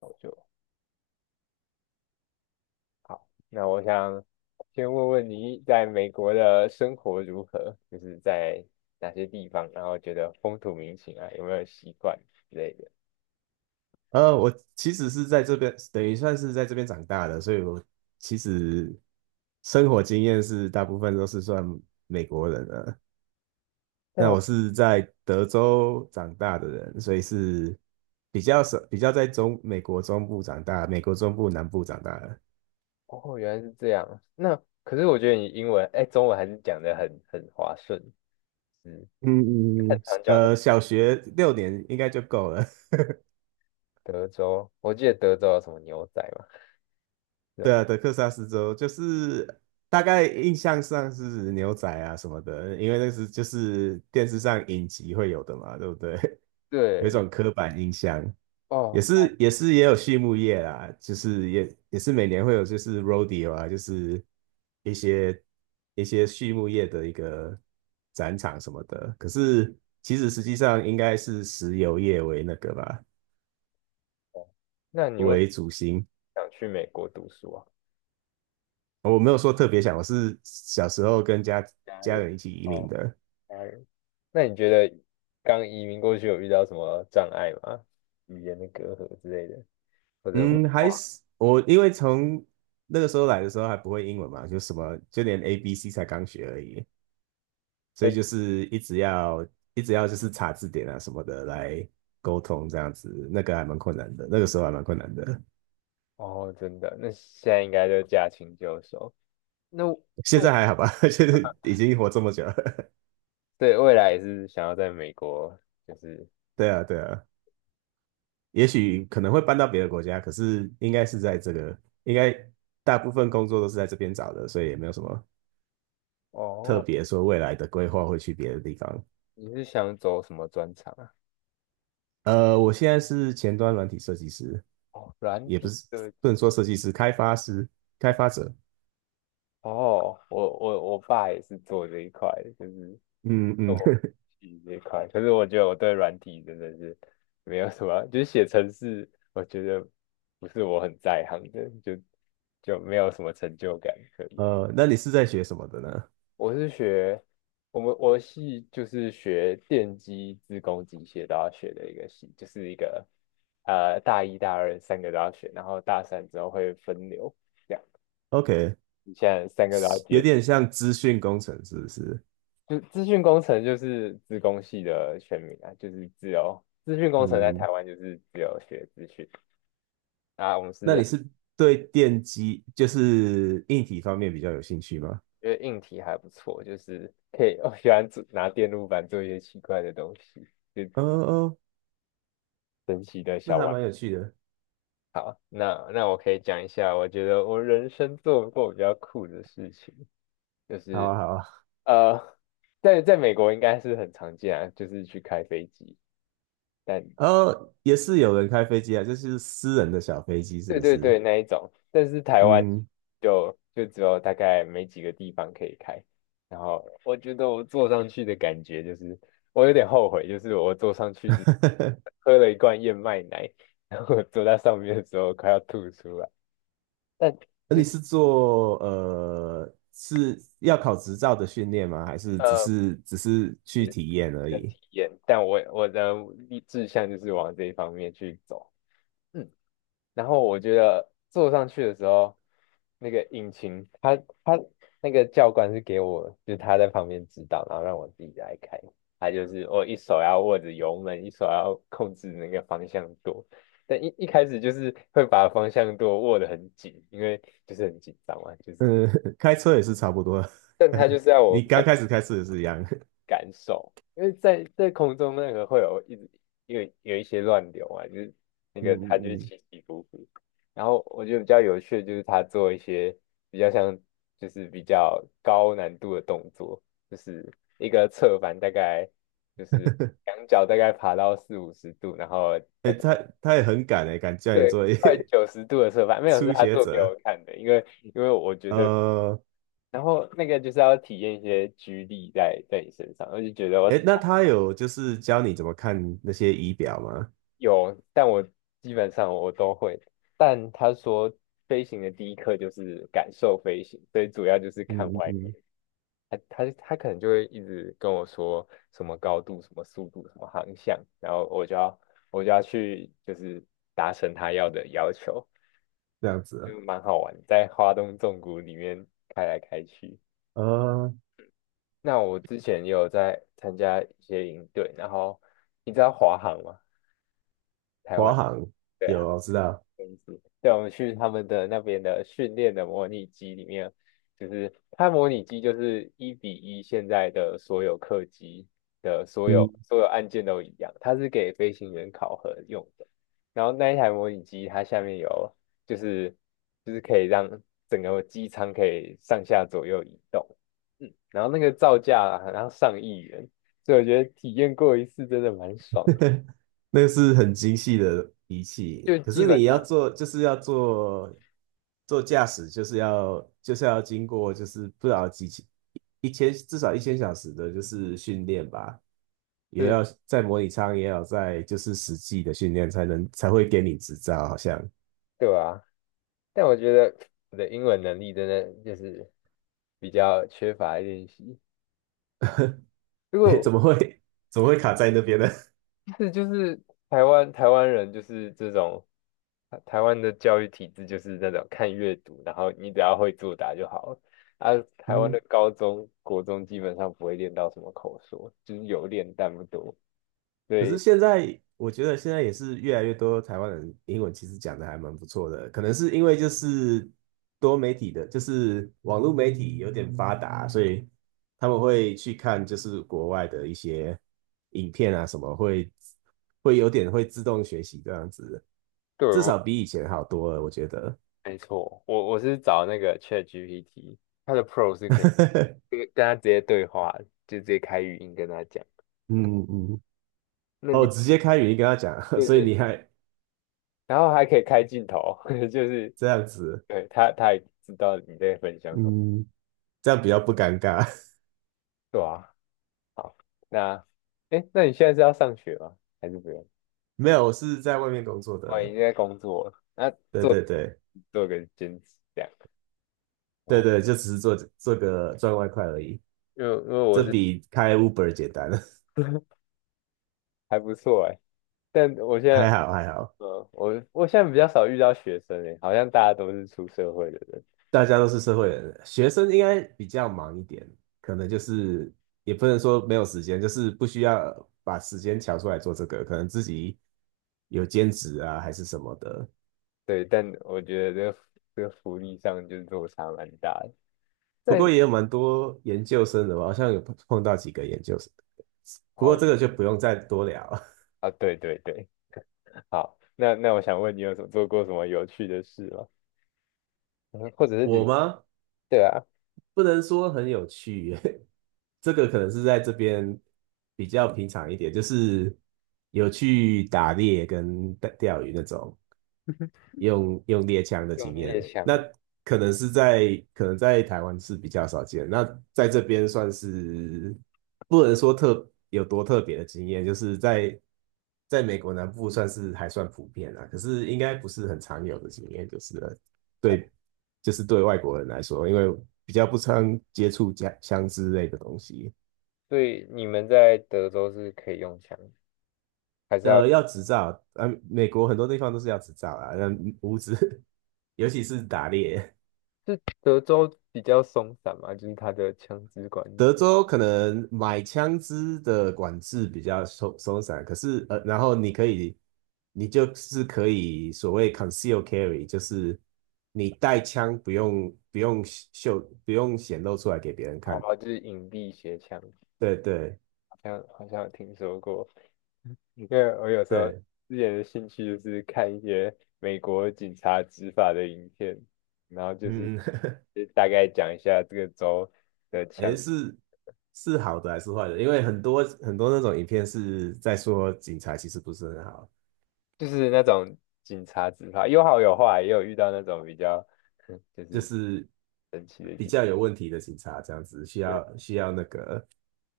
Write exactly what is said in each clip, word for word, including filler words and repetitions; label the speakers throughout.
Speaker 1: 我就好，那我想先问问你在美国的生活如何，就是在哪些地方，然后觉得风土民情啊，有没有习惯之类的。
Speaker 2: 呃，我其实是在这边，等于算是在这边长大的，所以我其实生活经验是大部分都是算美国人了。
Speaker 1: 但
Speaker 2: 那
Speaker 1: 我
Speaker 2: 我是在德州长大的人，所以是比较少，比较在中美国中部长大，美国中部南部长大的。
Speaker 1: 哦，原来是这样。那可是我觉得你英文，哎，中文还是讲的很很滑顺，嗯，
Speaker 2: 嗯嗯
Speaker 1: 很
Speaker 2: 嗯。
Speaker 1: 常讲到
Speaker 2: 呃，小学六年应该就够了。
Speaker 1: 德州，我记得德州有什么牛仔嘛，是
Speaker 2: 对
Speaker 1: 吧？
Speaker 2: 啊，德克萨斯州就是大概印象上是牛仔啊什么的，因为那是就是电视上影集会有的嘛，对不对？有一
Speaker 1: 对，
Speaker 2: 种刻板印象，
Speaker 1: 哦，
Speaker 2: 也是也是也有畜牧业啦，就是也也是每年会有就是 rodeo 啊，就是一些一些畜牧业的一个展场什么的。可是其实实际上应该是石油业为那个吧，
Speaker 1: 哦，那你为什
Speaker 2: 为
Speaker 1: 么
Speaker 2: 主心。
Speaker 1: 想去美国读书啊？
Speaker 2: 我没有说特别想，我是小时候跟家
Speaker 1: 家
Speaker 2: 家
Speaker 1: 人，
Speaker 2: 人一起移民
Speaker 1: 哦，
Speaker 2: 的。
Speaker 1: 家人。那你觉得刚移民过去有遇到什么障碍吗？语言的隔阂之类的，或者文
Speaker 2: 嗯，
Speaker 1: 化？
Speaker 2: 还是我因为从那个时候来的时候还不会英文嘛，就什么就连 A B C 才刚学而已，所以
Speaker 1: 嗯，
Speaker 2: 就是一直要一直要就是查字典啊什么的来沟通这样子，那个还蛮困难的，那个时候还蛮困难的。
Speaker 1: 哦，真的，那现在应该就驾轻就熟。那
Speaker 2: 现
Speaker 1: 未，
Speaker 2: 在还好吧，就是已经活这么久了。
Speaker 1: 对，未来也是想要在美国，就是
Speaker 2: 对啊，对啊，也许可能会搬到别的国家，可是应该是在这个，应该大部分工作都是在这边找的，所以也没有什么特
Speaker 1: 哦，
Speaker 2: 别说未来的规划会去别的地方。
Speaker 1: 你是想走什么专长啊？
Speaker 2: 呃，我现在是前端软体设计师，
Speaker 1: 哦，软
Speaker 2: 也不
Speaker 1: 体
Speaker 2: 是
Speaker 1: 设计。
Speaker 2: 不能说设计师，开发师、开发者。
Speaker 1: 哦，我我我爸也是做这一块的，就是
Speaker 2: 嗯嗯，
Speaker 1: 我 其这一块，可是我觉得我对软体真的是没有什么，就是写程式，我觉得不是我很在行的，就就没有什么成就感可言。
Speaker 2: 呃，那你是在学什么的呢
Speaker 1: 我是学我们我的系就是学电机、自工、机械都要学的一个系，就是一个呃大一、大二三个都要学，然后大三之后会分流，这样
Speaker 2: ？OK，
Speaker 1: 你现在三个都要
Speaker 2: 有
Speaker 1: 接。
Speaker 2: 点像资讯工程，是不是？
Speaker 1: 就资讯工程就是资工系的全名啊，就是只有资讯工程在台
Speaker 2: 嗯，
Speaker 1: 湾就是自由学资讯啊。我们
Speaker 2: 那
Speaker 1: 是
Speaker 2: 你是对电机，就是硬体方面比较有兴趣吗？
Speaker 1: 因为硬体还不错，就是可以我喜欢做拿电路板做一些奇怪的东西，就
Speaker 2: 哦哦，
Speaker 1: 神奇的
Speaker 2: 那
Speaker 1: 小
Speaker 2: 还
Speaker 1: 玩。
Speaker 2: 蛮有趣的。
Speaker 1: 好，那那我可以讲一下，我觉得我人生做过比较酷的事情，就
Speaker 2: 好
Speaker 1: 是
Speaker 2: 啊，好啊。
Speaker 1: 呃，在在美国应该是很常见啊，就是去开飞机，但
Speaker 2: 哦，也是有人开飞机啊，就是私人的小飞机，是
Speaker 1: 对
Speaker 2: 不
Speaker 1: 对
Speaker 2: 是？
Speaker 1: 对，那一种，但是台湾
Speaker 2: 嗯，
Speaker 1: 就就只有大概没几个地方可以开。然后我觉得我坐上去的感觉就是，我有点后悔，就是我坐上去 之
Speaker 2: 哈哈。
Speaker 1: 喝了一罐燕麦奶，然后我坐在上面的时候快要吐出来。但
Speaker 2: 那你是做呃是要考执照的训练吗？还是只
Speaker 1: 呃
Speaker 2: 是只是去体验而
Speaker 1: 的
Speaker 2: 已？
Speaker 1: 体验，但我我的志向就是往这一方面去走。嗯，然后我觉得坐上去的时候，那个引擎，他他那个教官是给我，就是他在旁边指导，然后让我自己来开。他就是我一手要握着油门，一手要控制那个方向舵。但一一开始就是会把方向舵握得很紧，因为就是很紧张嘛，就是。
Speaker 2: 呃，开车也是差不多，
Speaker 1: 但他 就是要我
Speaker 2: 你刚开始开车也是一样。
Speaker 1: 感受，因为在在空中那个会有一直有有一些乱流啊，就是那
Speaker 2: 嗯
Speaker 1: 个它就是
Speaker 2: 嗯嗯，
Speaker 1: 起起伏伏。然后我觉得比较有趣的就是他做一些比较像就是比较高难度的动作，就是一个侧翻大概就是两脚大概爬到四五十度，然后大
Speaker 2: 哎，他
Speaker 1: 概
Speaker 2: 他也很敢哎，敢叫你
Speaker 1: 对
Speaker 2: 做一
Speaker 1: 快 九十度的侧翻，没有是
Speaker 2: 初
Speaker 1: 他
Speaker 2: 学
Speaker 1: 做给我
Speaker 2: 者。
Speaker 1: 看的，因为因为我觉得。
Speaker 2: 呃，
Speaker 1: 然后那个就是要体验一些居力在在你身上，我就觉得我体
Speaker 2: 哎，那他有就是教你怎么看那些仪表吗？
Speaker 1: 有，但我基本上我都会。但他说飞行的第一课就是感受飞行，所以主要就是看
Speaker 2: 嗯嗯
Speaker 1: 外面。
Speaker 2: 嗯，
Speaker 1: 他他他可能就会一直跟我说什么高度、什么速度、什么航向，然后我就要我就要去就是达成他要的要求，
Speaker 2: 这样子啊。
Speaker 1: 就蛮好玩，在华东纵谷里面开来开去。
Speaker 2: 呃，
Speaker 1: 那我之前也有在参加一些营队，然后你知道华航吗？
Speaker 2: 华航
Speaker 1: 对。
Speaker 2: 有，我知道。
Speaker 1: 东西对，我们去他们的那边的训练的模拟机里面，就是它模拟机就是一比一，现在的所有客机的所有
Speaker 2: 嗯。
Speaker 1: 所有按键都一样，它是给飞行员考核用的。然后那一台模拟机，它下面有就是就是可以让整个机舱可以上下左右移动，嗯，然后那个造价啊好像上亿元，所以我觉得体验过一次真的蛮爽 的，
Speaker 2: 那个是很精细的仪器，
Speaker 1: 就
Speaker 2: 可
Speaker 1: 基
Speaker 2: 是
Speaker 1: 本
Speaker 2: 你要
Speaker 1: 上
Speaker 2: 做，就是要做做驾驶，就是要就是要经过，就是不知道几千一千至少一千小时的，就是训练吧，也
Speaker 1: 是
Speaker 2: 要在模拟舱，也要在就是实际的训练，才能才会给你执照。好像，
Speaker 1: 对吧？但我觉得我的英文能力真的就是比较缺乏练习。如
Speaker 2: 哎，
Speaker 1: 果
Speaker 2: 怎么会怎么会卡在那边呢？
Speaker 1: 是就是台湾台湾人就是这种，啊台湾的教育体制就是那种看阅读，然后你只要会作答就好了。啊，台湾
Speaker 2: 嗯。
Speaker 1: 的高中、国中基本上不会练到什么口说，就是有练但不多。
Speaker 2: 可是
Speaker 1: 对，
Speaker 2: 现在我觉得现在也是越来越多台湾人英文其实讲的还蛮不错的，可能是因为就是多媒体的，就是网络媒体有点发达，所以他们会去看就是国外的一些影片啊什么，会会有点会自动学习这样子，
Speaker 1: 对，
Speaker 2: 至
Speaker 1: 我
Speaker 2: 少比以前好多了，我觉得。
Speaker 1: 没错，我我是找那个 ChatGPT，它的 Pro 是可以跟 跟他直接对话，就直接开语音跟它讲。
Speaker 2: 嗯嗯，
Speaker 1: 那
Speaker 2: 哦，
Speaker 1: 你
Speaker 2: 直接开语音跟他讲，
Speaker 1: 对
Speaker 2: 所以
Speaker 1: 对，
Speaker 2: 你还
Speaker 1: 然后还可以开镜头，就是
Speaker 2: 这样子，
Speaker 1: 对他他也知道你在分享什么，
Speaker 2: 嗯，这样比较不尴尬。
Speaker 1: 对啊。好，那哎，诶，那你现在是要上学吗？还是不用？
Speaker 2: 没有，我是在外面工作
Speaker 1: 我已
Speaker 2: 的。
Speaker 1: 经在工作了，那
Speaker 2: 对
Speaker 1: 做
Speaker 2: 对对
Speaker 1: 做个兼职这样。
Speaker 2: 对
Speaker 1: 哦，
Speaker 2: 对，就只是做做个赚外快而已，
Speaker 1: 因为因为我
Speaker 2: 这
Speaker 1: 是
Speaker 2: 比开 Uber 简单，
Speaker 1: 还不错哎，但我现
Speaker 2: 还
Speaker 1: 在
Speaker 2: 好还好，
Speaker 1: 呃，我我现在比较少遇到学生哎，好像大家都是出社会的人。
Speaker 2: 大家都是社会人，学生应该比较忙一点，可能就是也不能说没有时间，就是不需要把时间调出来做这个，可能自己有兼职啊还是什么的。
Speaker 1: 对，但我觉得这个这个福利上就是落差蛮大的。
Speaker 2: 不
Speaker 1: 在
Speaker 2: 过也有蛮多研究生的吧，好像有碰碰到几个研究生，不过
Speaker 1: 哦
Speaker 2: 这个就不用再多聊。
Speaker 1: 啊，对对对，好，那那我想问你有什么做过什么有趣的事吗？嗯，或者 是
Speaker 2: 我
Speaker 1: 旅，
Speaker 2: 吗？
Speaker 1: 对啊，
Speaker 2: 不能说很有趣，这个可能是在这边比较平常一点，就是有去打猎跟钓钓鱼那种。用用猎枪的经
Speaker 1: 用猎
Speaker 2: 验，
Speaker 1: 枪
Speaker 2: 那
Speaker 1: 哦。
Speaker 2: 可能是在可能在台湾是比较少见，那在这边算是不能说特有多特别的经验，就是在在美国南部算是还算普遍啦，可是应该不是很常有的经验，就是了。
Speaker 1: 哦，
Speaker 2: 对，就是对外国人来说，因为比较不常接触家枪支类的东西。
Speaker 1: 所以你们在德州是可以用枪，还是要？
Speaker 2: 呃，要执照，啊，美国很多地方都是要执照啦，那无执，尤其是打猎。
Speaker 1: 是德州比较松散嘛，就是它的枪支管理，
Speaker 2: 德州可能买枪支的管制比较松松散，可是呃，然后你可以，你就是可以所谓 conceal carry，就是你带枪不用不用秀不用显露出来给别人
Speaker 1: 好
Speaker 2: 看。
Speaker 1: 吧，就是隐蔽携枪，
Speaker 2: 对对
Speaker 1: 好像好像有听说过。因为我有时候
Speaker 2: 对，
Speaker 1: 之前的兴趣就是看一些美国警察执法的影片，然后就是
Speaker 2: 嗯，
Speaker 1: 就大概讲一下这个州。的枪。
Speaker 2: 诶，是是好的还是坏的？因为很多很多那种影片是在说警察其实不是很好，
Speaker 1: 就是那种警察执法，有好有坏，也有遇到那种比较 就
Speaker 2: 就
Speaker 1: 是
Speaker 2: 是
Speaker 1: 神奇的
Speaker 2: 比
Speaker 1: 警。
Speaker 2: 较有问题的警察这样子，需
Speaker 1: 对，
Speaker 2: 要需要那个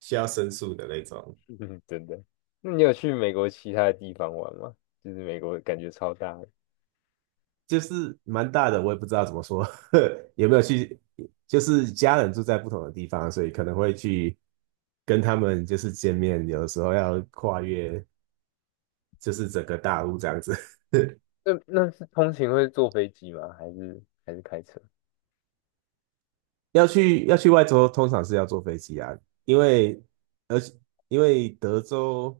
Speaker 2: 需要申诉的那种。
Speaker 1: 真的。那你有去美国其他的地方玩吗？就是美国感觉超大的。
Speaker 2: 就是蛮大的，我也不知道怎么说，有没有去，就是家人住在不同的地方，所以可能会去跟他们就是见面，有的时候要跨越就是整个大陆这样子。
Speaker 1: 那那是通勤会坐飞机吗？还是还是开车？
Speaker 2: 要去要去外州，通常是要坐飞机啊，因为而且因为德州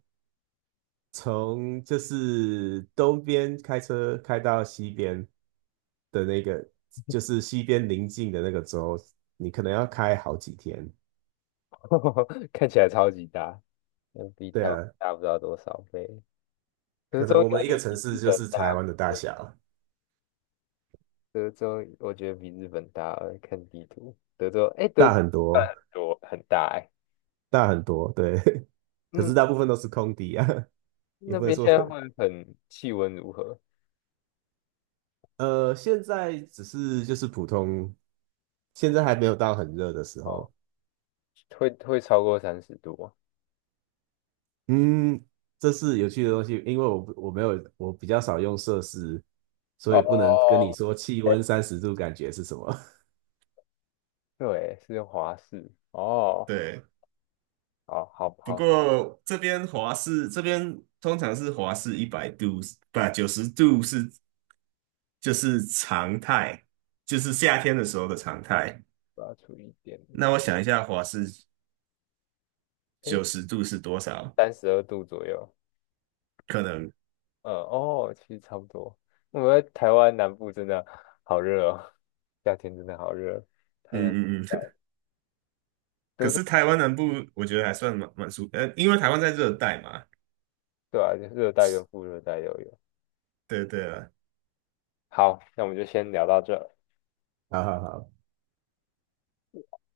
Speaker 2: 从就是东边开车开到西边的那个，就是西边邻近的那个州，你可能要开好几天，
Speaker 1: 看起来超级大，那比
Speaker 2: 对
Speaker 1: 台湾
Speaker 2: 啊。
Speaker 1: 大不知道多少倍。德
Speaker 2: 可
Speaker 1: 州
Speaker 2: 能
Speaker 1: 应
Speaker 2: 我
Speaker 1: 该
Speaker 2: 们一
Speaker 1: 也
Speaker 2: 个城
Speaker 1: 比日
Speaker 2: 市就
Speaker 1: 本
Speaker 2: 是
Speaker 1: 大，
Speaker 2: 台湾的大
Speaker 1: 我
Speaker 2: 小，
Speaker 1: 德州我觉得比日本大。看地图，德州，哎、德
Speaker 2: 大
Speaker 1: 州
Speaker 2: 很
Speaker 1: 算
Speaker 2: 多，
Speaker 1: 很多很大哎、
Speaker 2: 大很多，对。可是大部分都是空地啊，也
Speaker 1: 那
Speaker 2: 不能
Speaker 1: 边
Speaker 2: 说，
Speaker 1: 现在会很气温如何？
Speaker 2: 呃，现在只是就是普通，现在还没有到很热的时
Speaker 1: 哦，
Speaker 2: 候。
Speaker 1: 会会超过三十度吗？
Speaker 2: 嗯，这是有趣的东西，因为我不我没有我比较少用摄氏，所以不能跟你
Speaker 1: 哦，
Speaker 2: 说气温三十度感觉是什么。
Speaker 1: 对，是华氏 哦，
Speaker 2: 对，
Speaker 1: 好好
Speaker 2: 不
Speaker 1: 好，
Speaker 2: 过这边华氏这边通常是华氏一百度，不九十度是就是常态，就是夏天的时候的常态。
Speaker 1: 我要除一点，
Speaker 2: 那我想一下，华氏
Speaker 1: 诶，
Speaker 2: 九十度是多少？
Speaker 1: 三十二度左右，
Speaker 2: 可能，嗯
Speaker 1: 嗯，哦，其实差不多。我们在台湾南部真的好热哦，夏天真的好热，太阳很
Speaker 2: 嗯嗯。
Speaker 1: 晒，
Speaker 2: 可是台湾南部我觉得还算蛮蛮舒服，呃，因为台湾在热带嘛。
Speaker 1: 对啊，热带跟副热带都有。
Speaker 2: 对对了，
Speaker 1: 好，那我们就先聊到这。
Speaker 2: 好好好，